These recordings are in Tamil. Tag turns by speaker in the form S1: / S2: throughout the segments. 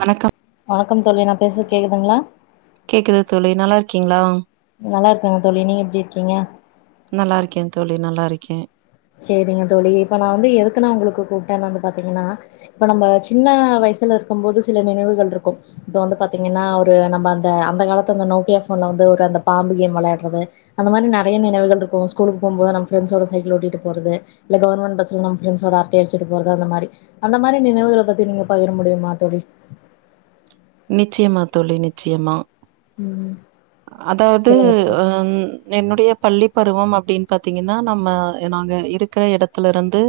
S1: வணக்கம்
S2: வணக்கம் தோழி நா பேசுறது கேக்குதுங்களா
S1: கேக்குதா தோழி நல்லா இருக்கீங்களா
S2: நல்லா இருக்கேங் தோழி நீங்க எப்டி இருக்கீங்க
S1: நல்லா இருக்கே தோழி நல்லா இருக்கே
S2: சரிங்க தோழி இப்ப நா வந்து எதுக்குன்னா உங்களுக்கு கூப்பிட்டேன்னா வந்து பாத்தீங்கன்னா இப்ப நம்ம சின்ன வயசுல இருக்கும் போது சில நினைவுகள் இருக்கு இப்ப வந்து பாத்தீங்கன்னா ஒரு நம்ப அந்த அந்த காலத்த அந்த நோக்கியா போன்ல வந்து ஒரு அந்த பாம்பு கேம் வெளையாற்றது அந்த மாரி நெறையா நினைவுகள் இருக்கு ஸ்கூலுக்கு போம் போது நம் பிரண்ட்ஸ்களோட சைக்கில ஓட்டிட்டு போம் போது போறது இல்ல கவர்மெண்ட் பஸ்ல்ல நம் ஃபிரண்ட்ஸ் ஓட அரட்டை அடிச்சிட்டு போறது அந்த மாரி அந்த மாரி நினைவுகள பத்தி நீங்க பகிர முடியுமா தோழி
S1: நிச்சயமா தோழி நிச்சயமா
S2: ம்
S1: அதாவது
S2: சொல்லுங்க தோழி
S1: அ என்னுடைய பள்ளி பருவம் அப்டின் பாத்தீங்கன்னா நம்ம நாங்க இருக்கிற எடத்துல இருந்து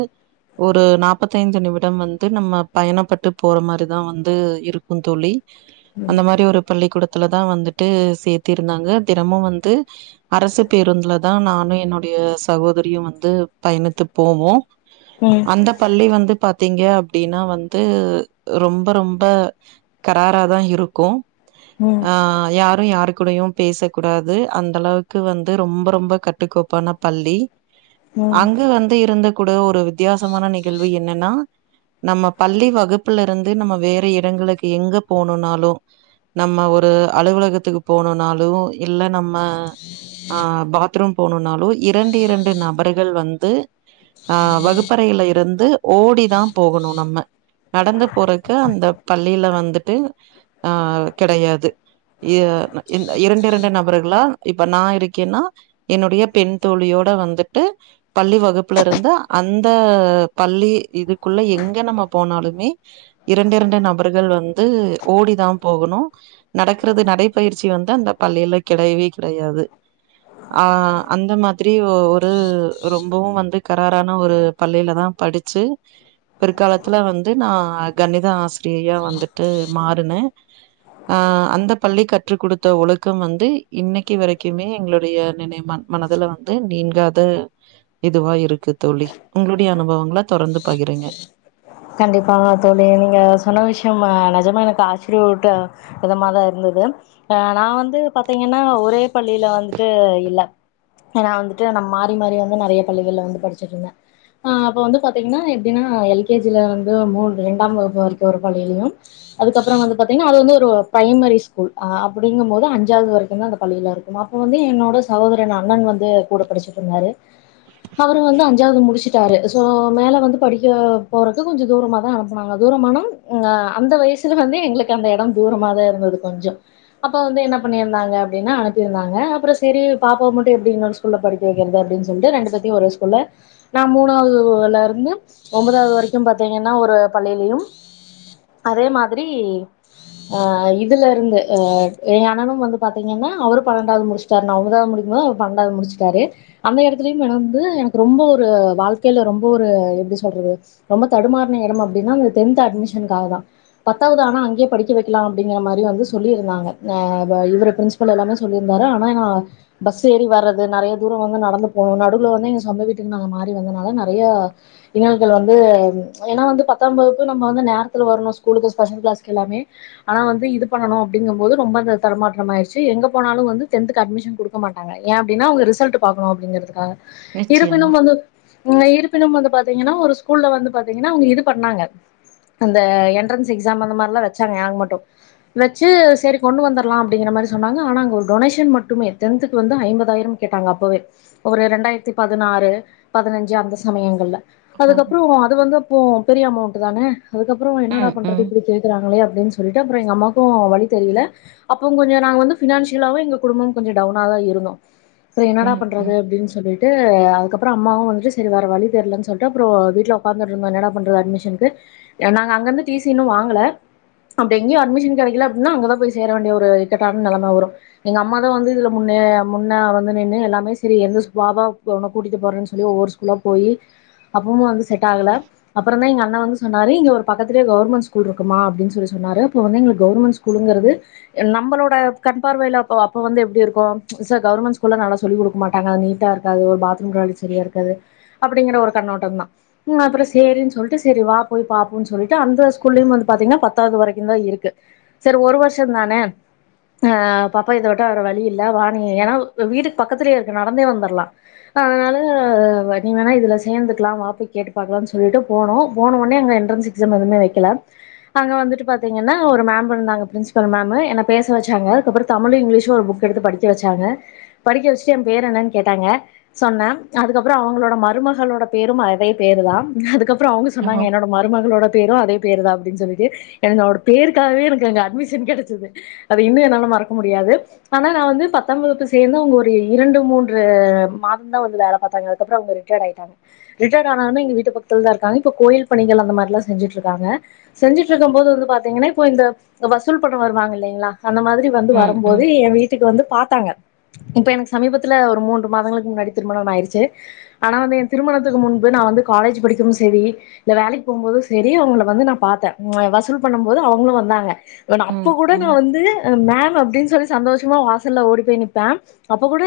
S1: ஒரு நாப்பத்தஞ்சு நிமிடம் வந்து நம்ம பயணப்பட்டு போற மாரிதா வந்து இருக்கு தோழி
S2: ம்
S1: அந்த மாரி ஒரு பள்ளிக் கூட த்துலதா வந்துட்டு சேத்திருந்தாங்க தினமு வந்து அரசு பேருந்துல தா நானு என்னுடைய சகோதரியு வந்து பயணித்து போவோ
S2: ம்
S1: அந்த பள்ளி வந்து பாத்தீங்க அப்டின்னா வந்து ரொம்ப ரொம்ப கரார தா இருக்கு
S2: ம்
S1: ஆ யார் யாரு கூடயு பேசக்கூடாது அந்த அளவுக்கு வந்து ரொம்ப ரொம்ப கட்டுக்கோப்பான பள்ளி
S2: ம்
S1: அங்க வந்து இருந்த கூட ஒரு வித்தியாசமான நிகழ்வு என்னன்னா நம்ம பள்ளி வகுப்புல இருந்து நம்ம வேற இடங்களுக்கு எங்க போணுன்னாலு நம்ம ஒரு அலுவலகத்துக்கு போனுன்னாலு இல்ல நம்ம ஆ பாத்ரூம் போணுன்னாலு இரண்டு இரண்டு நபருகள் வந்து ஆ வகுப்பறையில இருந்து ஓடிதா போகணு நம்ம நடந்து போறக்கு அந்த பள்ளியில வந்துட்டு ஆ கெடையாது யா இந் இரண்டு இரண்டு நபர்களா இப்ப நா இருக்கேன்னா என்னுடைய பெண் தோழியோட வந்துட்டு பள்ளி வகுப்புல இருந்த அந்த பள்ளி இதுக்குள்ள எங்க நம்ம போனாலுமே இரண்டு இரண்டு நபருகள் வந்து ஓடி தா போகணு நடக்கிறது நடைப்பயிற்சி வந்து அந்த பள்ளியில கெடையவே கெடையாது ஆ அந்த மாதிரி ஒரு ரொம்பவு வந்து கராரான ஒரு பள்ளில தா படிச்சு பிற்காலத்துல வந்து நா கணிதா ஆஸ் ஃப்ரீயா வந்துட்டு மாறுணு ஆ அந்த பள்ளி கற்று குடுத்த ஒழுக்கம் வந்து இன்னைக்கு வரைக்குமே எங்களுடைய நினைமான் மனதுல வந்து நீங்காத இதுவா இருக்கு தோழி உங்களுடைய அனுபவங்கள தொடர்ந்து பகிருங்க
S2: கண்டிப்பாங்க தோழி நீங்க சொன்ன விஷ்யம் நெஜமா எனக்கு ஆச்சிர்மூட்டு விதமா தா இருந்துது ஆ நா வந்து பாத்தீங்கன்னா ஒரே பள்ளில வந்துட்டு இல்ல ஏனா வந்துட்டு நா மாறி மாறி வந்து நெறைய பள்ளிகள்ல வந்து படிச்சிட்ருந்தே ஆ அப்ப வந்து பாத்தீங்கன்னா எப்டின்னா எல்கேஜில வந்து மூன் ரெண்டாம் வகுப்பு வரைக்கு ஒரு பள்ளிலயு அதுக்கப்றோ வந்து பாத்தீங்கன்னா அது வந்து ஒரு பிரைமரி ஸ்கூல் ஆ அப்டிங்கும்போது அஞ்சாவது வரைக்கு தா பள்ளில இருக்கு அப்போ வந்து என்னோட சகோதரன் அண்ணன் வந்து கூட படிச்சட்ருந்தாரு அவுரு வந்து அஞ்சாவ்து முடிச்சிட்டாரு சோ மேல வந்து படிக்க போறக்கு கொஞ்சோ தூரமாக தா அனுப்புனாங்க தூரமான ஆ அந்த வய்சுல வந்து எங்குளுக்கு அந்த எடோ தூரமாக தா இருந்துது கொஞ்சோ அப்பா வந்து என்ன பண்ணிருந்தாங்க அப்டின்னா அனுப்பிருந்தாங்க அப்றோ செரி பாப்பா மட்டு எப்டி இங்க ஸ்கூல்ல படிக்க வைக்கிறது அப்டின் சொல்ட்டு ரெண்டு பேத்தயு ஒரே ஸ்கூல்ல நா மூணாதுலருந்து ஒம்பதாது வரைக்கு பாத்தீங்கன்னா ஒரு பள்ளிலயு அதே மாதிரி ஆ இதுலருந்து அ ஏன் அண்ணனு வந்து பாத்தீங்கன்னா அவரு பன்னெண்டாது முடிச் டாரு நா ஒம்பதாது முடிக்குபோது அவுரு பண்டாது முடிச்சிட்டாரு அந்த எடத்துலயு என வந்து எனக்கு ரொம்ப ஒரு வாழ்க்கைல ரொம்ப ஒரு எப்டி சொல்றது ரொம்ப தடுமாற்ன எடம் அப்டின்னா அந்த டென்த் அட்மிஷனுக்காக தா பத்தாவது ஆனா அங்கே படிக்க வைக்கலா அப்டிங்கற மாரி வந்து சொல்லிருந்தாங்க ஆ வ இவுரு பிரின்ஸ் பல் எல்லாமே சொல்லிருந்தாரு ஆனா நா பஸ் ஏறி வர்றது நெறய தூரோ வந்து நடந்து போணு நடுல வந்து எங்க சொந்த வீட்டுக்கு நாங்க மாறி வந்தனால நெறய இன்னல்கள் வந் இது ஏனா வந்து பத்தாம் வகுப்பு நம்ம வந்து நேரத்துல வரணு ஸ்கூலுக்கு ஸ்பெஷல் கிளாஸ்க்கு எல்லாமே ஆனா வந்து இது பண்ணணு அப்டிங்கும் போது ரொம்ப அந்த தடுமாற்றம் ஆயிருச்சு எங்க போனாலு வந்து டென்த்துக்கு அட்மிஷன் குடுக்க மாட்டாங்க ஏன் அப்டின்னா உங்க ரிசல்ட்டு பாக்கணு அப்டிங்கிறதுக்காக
S1: நிச்சயமா.
S2: இருப்பினும் வந்து அ இருப்பினும் வந்து பாத்தீங்கன்னா ஒரு ஸ்கூல்ல வந்து பாத்தீங்கன்னா அவுங்க இது பண்ணாங்க அந்த என்ட்ரன்ஸ் எக்ஸாம் அந்த மாரில்லா வச்சாங்க எனக்கு மட்டு வச்சு சேரி கொண்டு வந்துர்லா அப்டிங்கிற மாரி சொன்னாங்க ஆனா அங்க ஒரு டொனேஷன் மட்டுமே டென்த்துக்கு வந்து ஐம்பதாயிரம் கேட்டாங்க அப்பவே ஒரு ரெண்டாயிரத்தி பதினாறு பதினஞ்சு அந்த சமயங்கள்ல
S1: ஓ!
S2: அதுக்கப்றோ அது வந்து அப்போ பெரிய அமௌண்ட் தான அதுக்கப்றோ என்னடா
S1: ம்,
S2: பண்றது
S1: ம்,
S2: இப்டி கேக்குறாங்களே அப்டின்னு சொல்லுட்டு அப்றோ எங்க அம்மாக்கு வழி தெரியில அப்போ கொஞ்சோ நாங்க வந்து ஃபினான்ஷியலாவு எங்க குடும்பம் கொஞ்சோ டவுனா தா இருந்தோ அப்றோ என்னடா
S1: ம்,
S2: பண்றது
S1: ம்.
S2: அப்டின் சொல்லிட்டு அதுக்கப்றோ அம்மாவு வந்துட்டு சேரி வேற வழி தெரிலன்னு சொல்லிட்டு அப்றோ வீட் ட்ல ஒக்காந்துட்ருந்தோ என்னடா பண்றது அட்மிஷனுக்கு ஏ நாங்க அங்கிருந்து டிசி இன்னு வாங்கல அப்டி இங்கியு அட்மிஷன் கெடைக்கல அப்டின்னா அங்க தா போய் சேர வேண்டிய ஒரு இக்கட்டான நெலம வரு எங்க அம்மா தா வந்து இதுல முன்னே முன்ன வந்து நின்னு எல்லாமே சேரி எந்த ஸ்கூ வா வா உன்ன கூட்டிட்டு போறேன்னு சொல்லி ஒவ்வொரு ஸ்கூ உள்ள போயி அப்பமு வந்து செட் ஆகல அப்பறமே எங்க அண்ண வந்து சொன்னாரு இங்க ஒரு பக்கத்துலே கவர்மெண்ட் ஸ்கூல் இருக்குமா அப்டின் சொல்லி சொன்னாரு அப்போ வந்து எங்குளுக் கவர்மெண்ட் ஸ்கூலுங்குறது எ நம்பளோட கண் பார்வைல அப்ப அப்ப வந்து எப்டி இருக்கு ச்ச கவர்மெண்ட் ஸ்கூல்ல நல்லா சொல்லி குடுக்க மாட்டாங்க அது நீட்டா து ஒரு பாத்ரூம் [unintelligible] சரியா இருக்காது அப்டிங்கற ஒரு கண்ணோட்டந்தா ம் அப்பறோ சேரின்னு சொல்ட்டு சேரி வா போய் பாப்போன்னு சொல்லிட்டு அந்த ஸ்கூல்லயு வந்து பாத்தீங்கனா பத்தாவது வரைக்குதா இருக்கு சேரி ஒரு வருஷந்தானே அ பாப்பா இத விட்ட வேற வழி இல்ல வா நீ ஏன்னா வீட்டுக்கு பக்கத்துலயே இருக்கு நடந்தே வந்துட்லா அதனால நீ வேணா இதுல சேந்துக்கலா வா போய் கேட்டு பாக்கலானு சொல்லிட்டு போனோ போன ஒடனே அங்க எண்ட்ரன்ஸ் எக்ஸாம் எதுமே வைக்கல அங்க வந்துட்டு பாத்தீங்கன்னா ஒரு மேம் இருந்தாங்க பிரின்ஸிபல் மேம்மு என்ன பேச வச்சாங்க அதுக்கப்றோ தமிழும் இங்கிலீஷம் ஒரு புக் எடுத்து படிக்க வச்சாங்க படிக்க வச்சுட்டு என் பேரு என்னன்னு கேட்டாங்க சொன்ன அதுக்கப்பறோ அவுங்களோட மருமகளோட பேரும் அதே பேருதா அதுக்கப்பறோ அவுங்க சொன்னாங்க
S1: ஓஹோ!
S2: என்னோட மருமகளோட பேரு அதே பேருதா அப்டின்னு சொல்லிட்டு என்னோட பேருக்காகவே எனக்கு அங்க அட்மிஷன் கெடச்சிது அது இன்னு என்னால மறக்க முடியாது ஆனா நா வந்து பத்தாம் வகுப்பு சேந்து அவங்க ஒரு இரண்டு மூன்று மாதம்தா வந்து வேல பாத்தாங்க அப்றோ அவங்க ரிட்டேடு ஆயிட்டாங்க ரிட்டே டானாலுமே எங் வீட்டு பக்கத்துல தா இருக்காங்க இப்ப கோயில் பணிகள் அந்த மாரி எல்லா செஞ்சிட்டு இருக்காங்க செஞ்சிட்டு இருக்கும்போது வந்து பாத்தீங்கனா இப்போ இந்த வசூல் பண்ண வருவாங்க இல்லைங்களா அந்த மாதிரி வந்து
S1: ம்,
S2: வரும்போ
S1: ம்,
S2: து ஏ வீட்டுக்கு வந்து பாத்தாங்க இப்ப எனக்கு சமீபத்துல ஒரு மூன்று மாதங்களுக்கு முன்னாடி திருமணம் ஆயிடுச்சு ஆனா வந்து என் திருமணத்துக்கு முன் பு நா வந்து காலேஜ் படிக்கும் போது சேரி இல்ல வேலைக்கு போகும்போது சேரி அவுங்கள வந்து நா பாத்தே அ வசூல் பண்ணும் போது அவுங்களு வந்தாங்க வ நா
S1: ம்,
S2: அப்ப கூட நா
S1: ம்,
S2: வந்து மேம் அப்டின்னு சொல்லி சந்தோஷமா வாசல்ல ஓடி போய் நிப்பே அப்ப கூட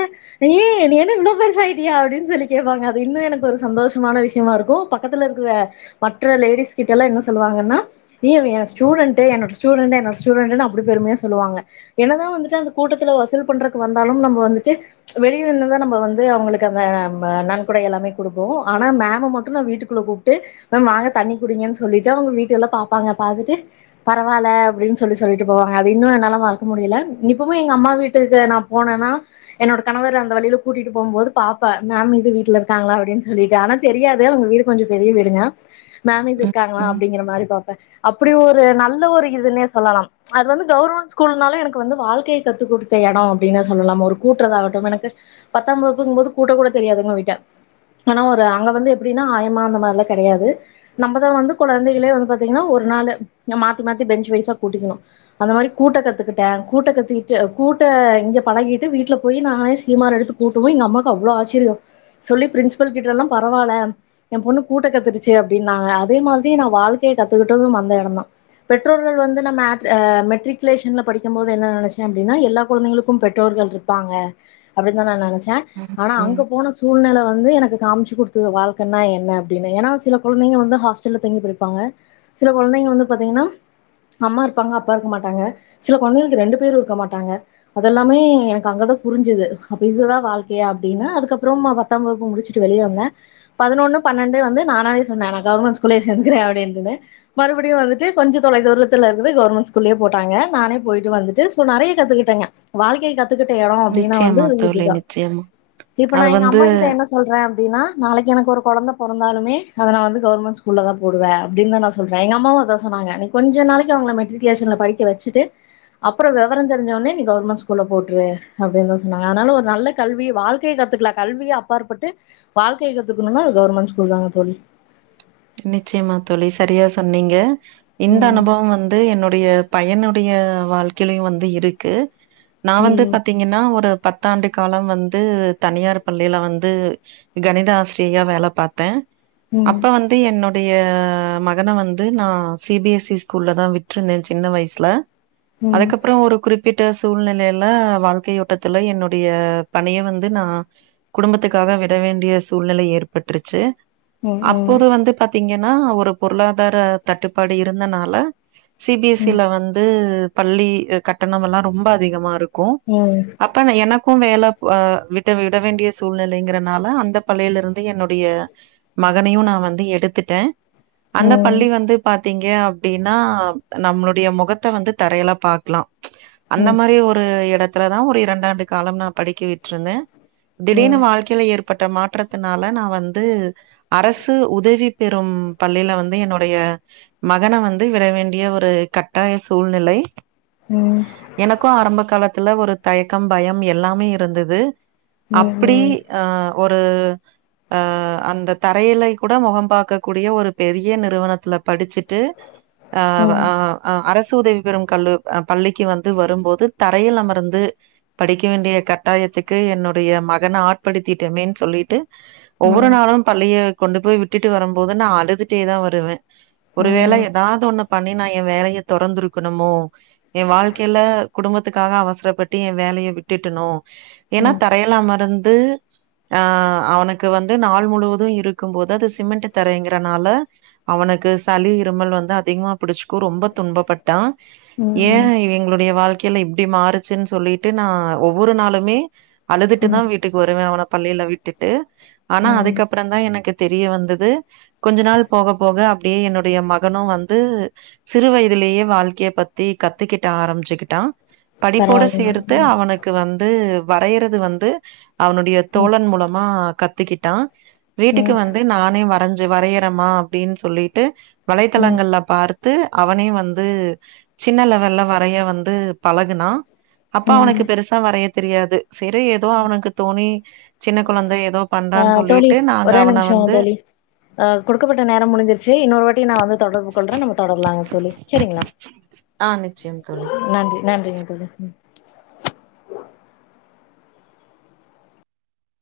S2: ஏய் நீ என்ன இவ்ளோ பெருசாயிட்டியா அப்டின்னு சொல்லி கேப்பாங்க அது இன்னு எனக்கு ஒரு சந்தோஷ மான விஷயமா இருக்கு பக்கத்துல இருக்கிற மற்ற லேடிஸ் கிட்ட எல்லா என்ன சொல்லுவாங்கன்னா ஏய் அவ எ ஸ்டூடெண்ட்டு என்னோட ஸ்டூடெண்ட் என்னோட ஸ்டூடெண்ட்னு அப்டி பெருமையா சொல்லுவாங்க என்னதா வந்துட்டு அந்த கூட்டத்துல வசூல் பண்றக்கு வந்தாலும் நம்ப வந்துட்டு வெளியில நின்னுதா நம்ம வந்து அவுங்களுக்கு அந்த நம்ப நன்கொடை எல்லாமே குடுப்போ ஆனா மேம்ம மட்டு நா வீட்டுக்குள்ள கூப்ட்டு வாங்க தண்ணி குடிங்கன்னு சொல்லிட்டு, அவுங்க வீட்ட எல்லா பாப்பாங்க பாத்துட்டு பரவால்ல அப்டின்னு சொல்லி சொல்லிட்டு போவாங்க அது இன்னு என்னால மறக்க முடியல இப்பமே எங்க அம்மா வீட்டுக்கு நா போனனா என்னோட கணவர் அந்த வழியில கூட்டிட்டு போகும்போது பாப்பே மேம் இது வீட்ல இருக்காங்களா அப்டின்னு சொல்லிட்டு ஆனா தெரியாது அவுங்க வீடு கொஞ்சோ பெரிய வீடுங்க மேம் இது
S1: ம்,
S2: இருக்காங்களா
S1: ம்,
S2: அப்டிங்கிற மாரி பாப்பே அப்டி ஒரு நல்ல ஒரு இதுன்னே சொல்லலாம் அது வந்து கவர்மெண்ட் ஸ்கூல்னாலு எனக்கு வந்து வாழ்க்கைய கத்துக் குடுத்த எடம் அப்டின்னா சொல்லலாம் ஒரு கூட்றதாகட்டும் எனக்கு பத்தாம் வகுப்புங்கும்போது கூட்ட கூட தெரியாதுங்க வீட்ட ஆனா ஒரு அங்க வந்து எப்டின்னா ஆயம்மா அந்த மாரி எல்லா கெடையாது நம்பதா வந்து கெழந்தைகளே வந்து பாத்தீங்கன்னா ஒரு நாளு மாத்தி மாத்தி பெஞ்ச் வய்ஸா கூட்டிக்கணு அந்த மாரி கூட்ட கத்துக்கிட்டே கூட்ட கத்துக்கிட்டு கூட்ட இங்கே பழகிட்டு வீட்ல போயி நானே சீமார் எடுத்து கூட்டவு எங்க அம்மாவுக்கு அவ்ளோ ஆச்சரியோ சொல்லி பிரின்சிபல் கிட்ட எல்லா பரவால்ல எ பொண்ணு கூட்ட கத்துருச்சு அப்டின்னாங்க அதோ மாதிரி நா வாழ்க்கைய கத்துக்கிட்டதும் அந்த எடந்தா பெற்றோர்கள் வந்து நம்ம ஆ மெட்ரிகுலேஷன்ல படிக்கும் போது என்ன நெனைச்சே அப்டின்னா எல்லா கொழந்தைகளுக்கு பெற்றோர்கள் இரு ப்பாங்க அப்டின்னுதா நா நெனைச்சே
S1: ம்,
S2: ஆனா அங்க
S1: ம்.
S2: போன சூழ்நெல வந்து எனக் கு காமிச்சு குடுத்துது வாழ்க்கைன்னா என்ன அப்டின்னு ஏன்னா சில கொழந்தைங்க வந்து ஹாஸ்ட்டல்லா தங்கி படிப்பாங்க சில கொழந்தைங்க வந்து பாத்தீங்கனா அம்மா இருப்பாங்க அப்பா இருக்க மாட்டாங்க சில கொழந்தைகளுக்கு ரெண்டு பேரு இருக்க மாட்டாங்க அதெல்லாமே எனக்கு அங்கதா புரிஞ்சுது அப்ப இதுதா வாழ்க்கையா அப்டின்னு அதுக்கப்றோ நா பத்தாம் வகுப்பு முடிச்சு வுட்டு வெளிய வந்த பதினொன்னு பன்னெண்டு வந்து நானாவே சொன்ன நா கவர்மெண்ட் ஸ்கூல்லயே சேந்துக்குறே அப்டின் சொன்ன மறுபடியு வந்துட்டு கொஞ்ச தொலைதூரத்துலருந்து கவர்மெண்ட் ஸ்கூல்லயே போட்டாங்க நானே போயிட்டு வந்துட்டு சொ நெறைய கத்துக்கிட்டங்க வாழ்க்கைய கத்துக்கிட்ட எடோ அப்டின்னா வந்து
S1: நிச்சயமா தோழி,
S2: இதுதா
S1: நிச்சயமா.
S2: இப்ப நா
S1: அது
S2: எங்க
S1: வந்து
S2: அம்மா கிட்ட என்ன சொ சொல்றே அப்டின்னா நாளக்கி எனக்கு ஒரு கொழந்த பொறந்தாலுமே அத ந வந்து கவர்மெண்ட் ஸ்கூல தா போடுவே அப்டின் த நா சொ சொல்றே எங்க அம்மாவு அதா சொன்னாங்க நீ கொஞ்ச நாளக்கி அவங்கள மெட்ரிக்கூலேக்ஷன்ல படிக்க வச்சிட்டு அப்றொ விவரொ தெரிஞ்ச உட்னே நீ கவர்மெண்ட் ஸ்கூல போட்ரு அப்டின்னு தா சொன்னாங்க அதனால ஒரு நல்ல கல்வி வாழ்க் வாழ்க்கைய கத்துக்கலா கல்விய அப்பாற்பட்டு வாழ்க்கய கத்துக்கணும்ன அது கவர்மென்ஸ்கூல் தாங்க தோழி
S1: நிச்சயமா தோழி சரியா சொன்னீங்க இந்த
S2: ம்
S1: அனுபவம் வந்து வந்து என்னுடைய பையனுடைய வாழ்க்கையிலையு வந்து இருக்கு நா வந்து
S2: ம்
S1: பாத்தீங் ங்கன்னா ஒரு பத்தாண்டு காலம் வந்து தனியார் பள்ளியில வந்து கணித ஆசிரியாரா வேல பாத்தே
S2: ம்
S1: அப்ப வந் வந்து என்னுடைய மகன வந்து நா சிபி எஸ் சி ஸ்கூல்ல தா விட்ருந்த சின்ன வயசுல
S2: ம் ம்
S1: அதுக்கப்றொ ஒரு குறிப் குறிப்பிட்ட சூழ்நிலையில வாழ்க்கை ஓட்டத்துல என்னுடைய பணிய வந்து நா குடும்பத்துக்காக விட வேண்டிய சூழ்நிலை ஏற்பட்ருச்சு
S2: ம்ம்
S1: வந்து பாத்தீங்கன்னா ஒரு பொருளாதார தட்டுப்பாடு இருந்தனால சி பி எஸ் சி
S2: ம்
S1: லா வந்து பள்ளி கட்டணமெல்லா ரொம்ப அதிகமா ருக்கு அப் அப்ப எனக்கு வேல அ விட்டு விட வேண்டிய சூழ்நிலைங்கிறனால அந்த பள்ளியிலருந்து என்னுடைய மகனையும் நா வந்து எடுத்துட்டே
S2: ம் ம் ம் ம் ம் ம் ம்
S1: அந்த
S2: ம்
S1: பள்ளி வந்து பாத்தீங்க அப்டின்னா நம்மளுடைய முகத்த வந்து தரையில பாக்லா அந்த மாரி ஒரு எடத்துல தா ஒரு இரண்டாண்டு காலம் நா படிக்க விட்ருந்தே திடீர்னு வாழ்க் க்கையிலா ஏற்பட்ட மாற்றத்தினால நா வந்து அரசு வந்து உதவி பெறும் பள்ளியில வந்து என்னுடைய மகன வந்து விடவேண்டிய ஒரு கட்டாய சூழ்நிலை எனக்கும் ஆரம்ப காலத்துல ஒரு தயக்கம் பயம் எல்லாமே இருந்தது
S2: ம்
S1: அப்டி அ ஒரு அ அந்த தரையில கூட முகம் பார்க்க கூடிய ஒரு பெரிய நிறுவனத்துல படிச்சுட்டு அ ஆ அ அரசு உதவி பெறும் கல்லு பள்ளிக்கு வந்து வரும்போது தரையில் அமர்ந்து படிக்க வேண்டிய கட்டாயத்துக்கு என்னுடைய மகன ஆட்படுத்திட்டமேன்னு சொல்லிட்டு ஒவ்வொரு நாளும் பள்ளிய கொண்டு போய் விட்டுட்டு வரும் போது நா அழுதுட்டே தா வருவெ ஒரு வேள ஏதாவது ஒண்ணு பண்ணி நா எ வேலைய தொறந்துருக்கணுமோ எ வாழ்க்கையில குடும்பத்துக்காக அவசரப்பட்டு எ வேலைய விட்டுட்டனோ
S2: ம் ம்
S1: ஏன்னா தரையல அமர்ந்து ஆ அவனுக்கு வந்து நாள் முழுவது இருக் க்கும் போது அது சிமெண்ட் தரைங்கிறனால அவனுக்கு சளி இருமல் வந்து அதிகமா புடிச்சுக்கு ரொம்ப துன்ப பட்டு டா ஏ
S2: ம் ம்
S1: இவ எங்களுடைய வாழ்க் ல்ல இப்படி மாறுச்சுன்னு சொல்லிட்டு நா ஒவ்வொரு நாளுமே அழுதுட்டுதா
S2: ம்
S1: வி வீட்டுக்கு வருவ அவன பள்ளியில விட்டுட்டு ஆனா
S2: ம்
S1: அதுக்கப்புறம் தா எனக்கு தெரிய வந்தது கொஞ்ச நாள் போக போக அப்டியே என்னுடைய மகனும் வந்து சிறுவயதுலயா வாழ்க்கைய பத்தி கத்துக்கிட்ட ஆரம்பிச்சுகிட்டா படிப்போட சேர்த்து
S2: பரவால்லைங்க
S1: அவனுக் வந்து வரையறது வந்து அவனுடைய
S2: ம்
S1: தோழன் மூலமா கத்துக்கிட்டா
S2: ம்
S1: வந்து நானே வரைஞ்சு வரையறேமா அப்டின்னு சொல்லிட்டு
S2: ம்
S1: வலைத்தளங்கள்ல பார் அவனே வந்து சின்ன லெவல்ல வரைய வந்து பழகுனா அப்பா
S2: ம்
S1: அவனுக்கு பெருசா வரைய தெரியாது சரி ஏதோ அவனுக்கு தோணி சின்ன கொழந்தை ஏதோ பண்றான்னு
S2: ஆ
S1: சொல்லிட்டு நாங்க
S2: ஒரே
S1: அவன
S2: நிமிஷங்க
S1: வந்து
S2: தோழி அ குடுக்கப்பட்ட நேரோ முடிஞ்சிருச்சு இன்னொரு வாட்டி நா வந்து தொடர்பு கொள்றே நம்ம தொடரலாங்க தோழி சரிங்களா
S1: ஆ நிச்சயம் தோழி
S2: நன்றி நன்றிங்க தோழி ம்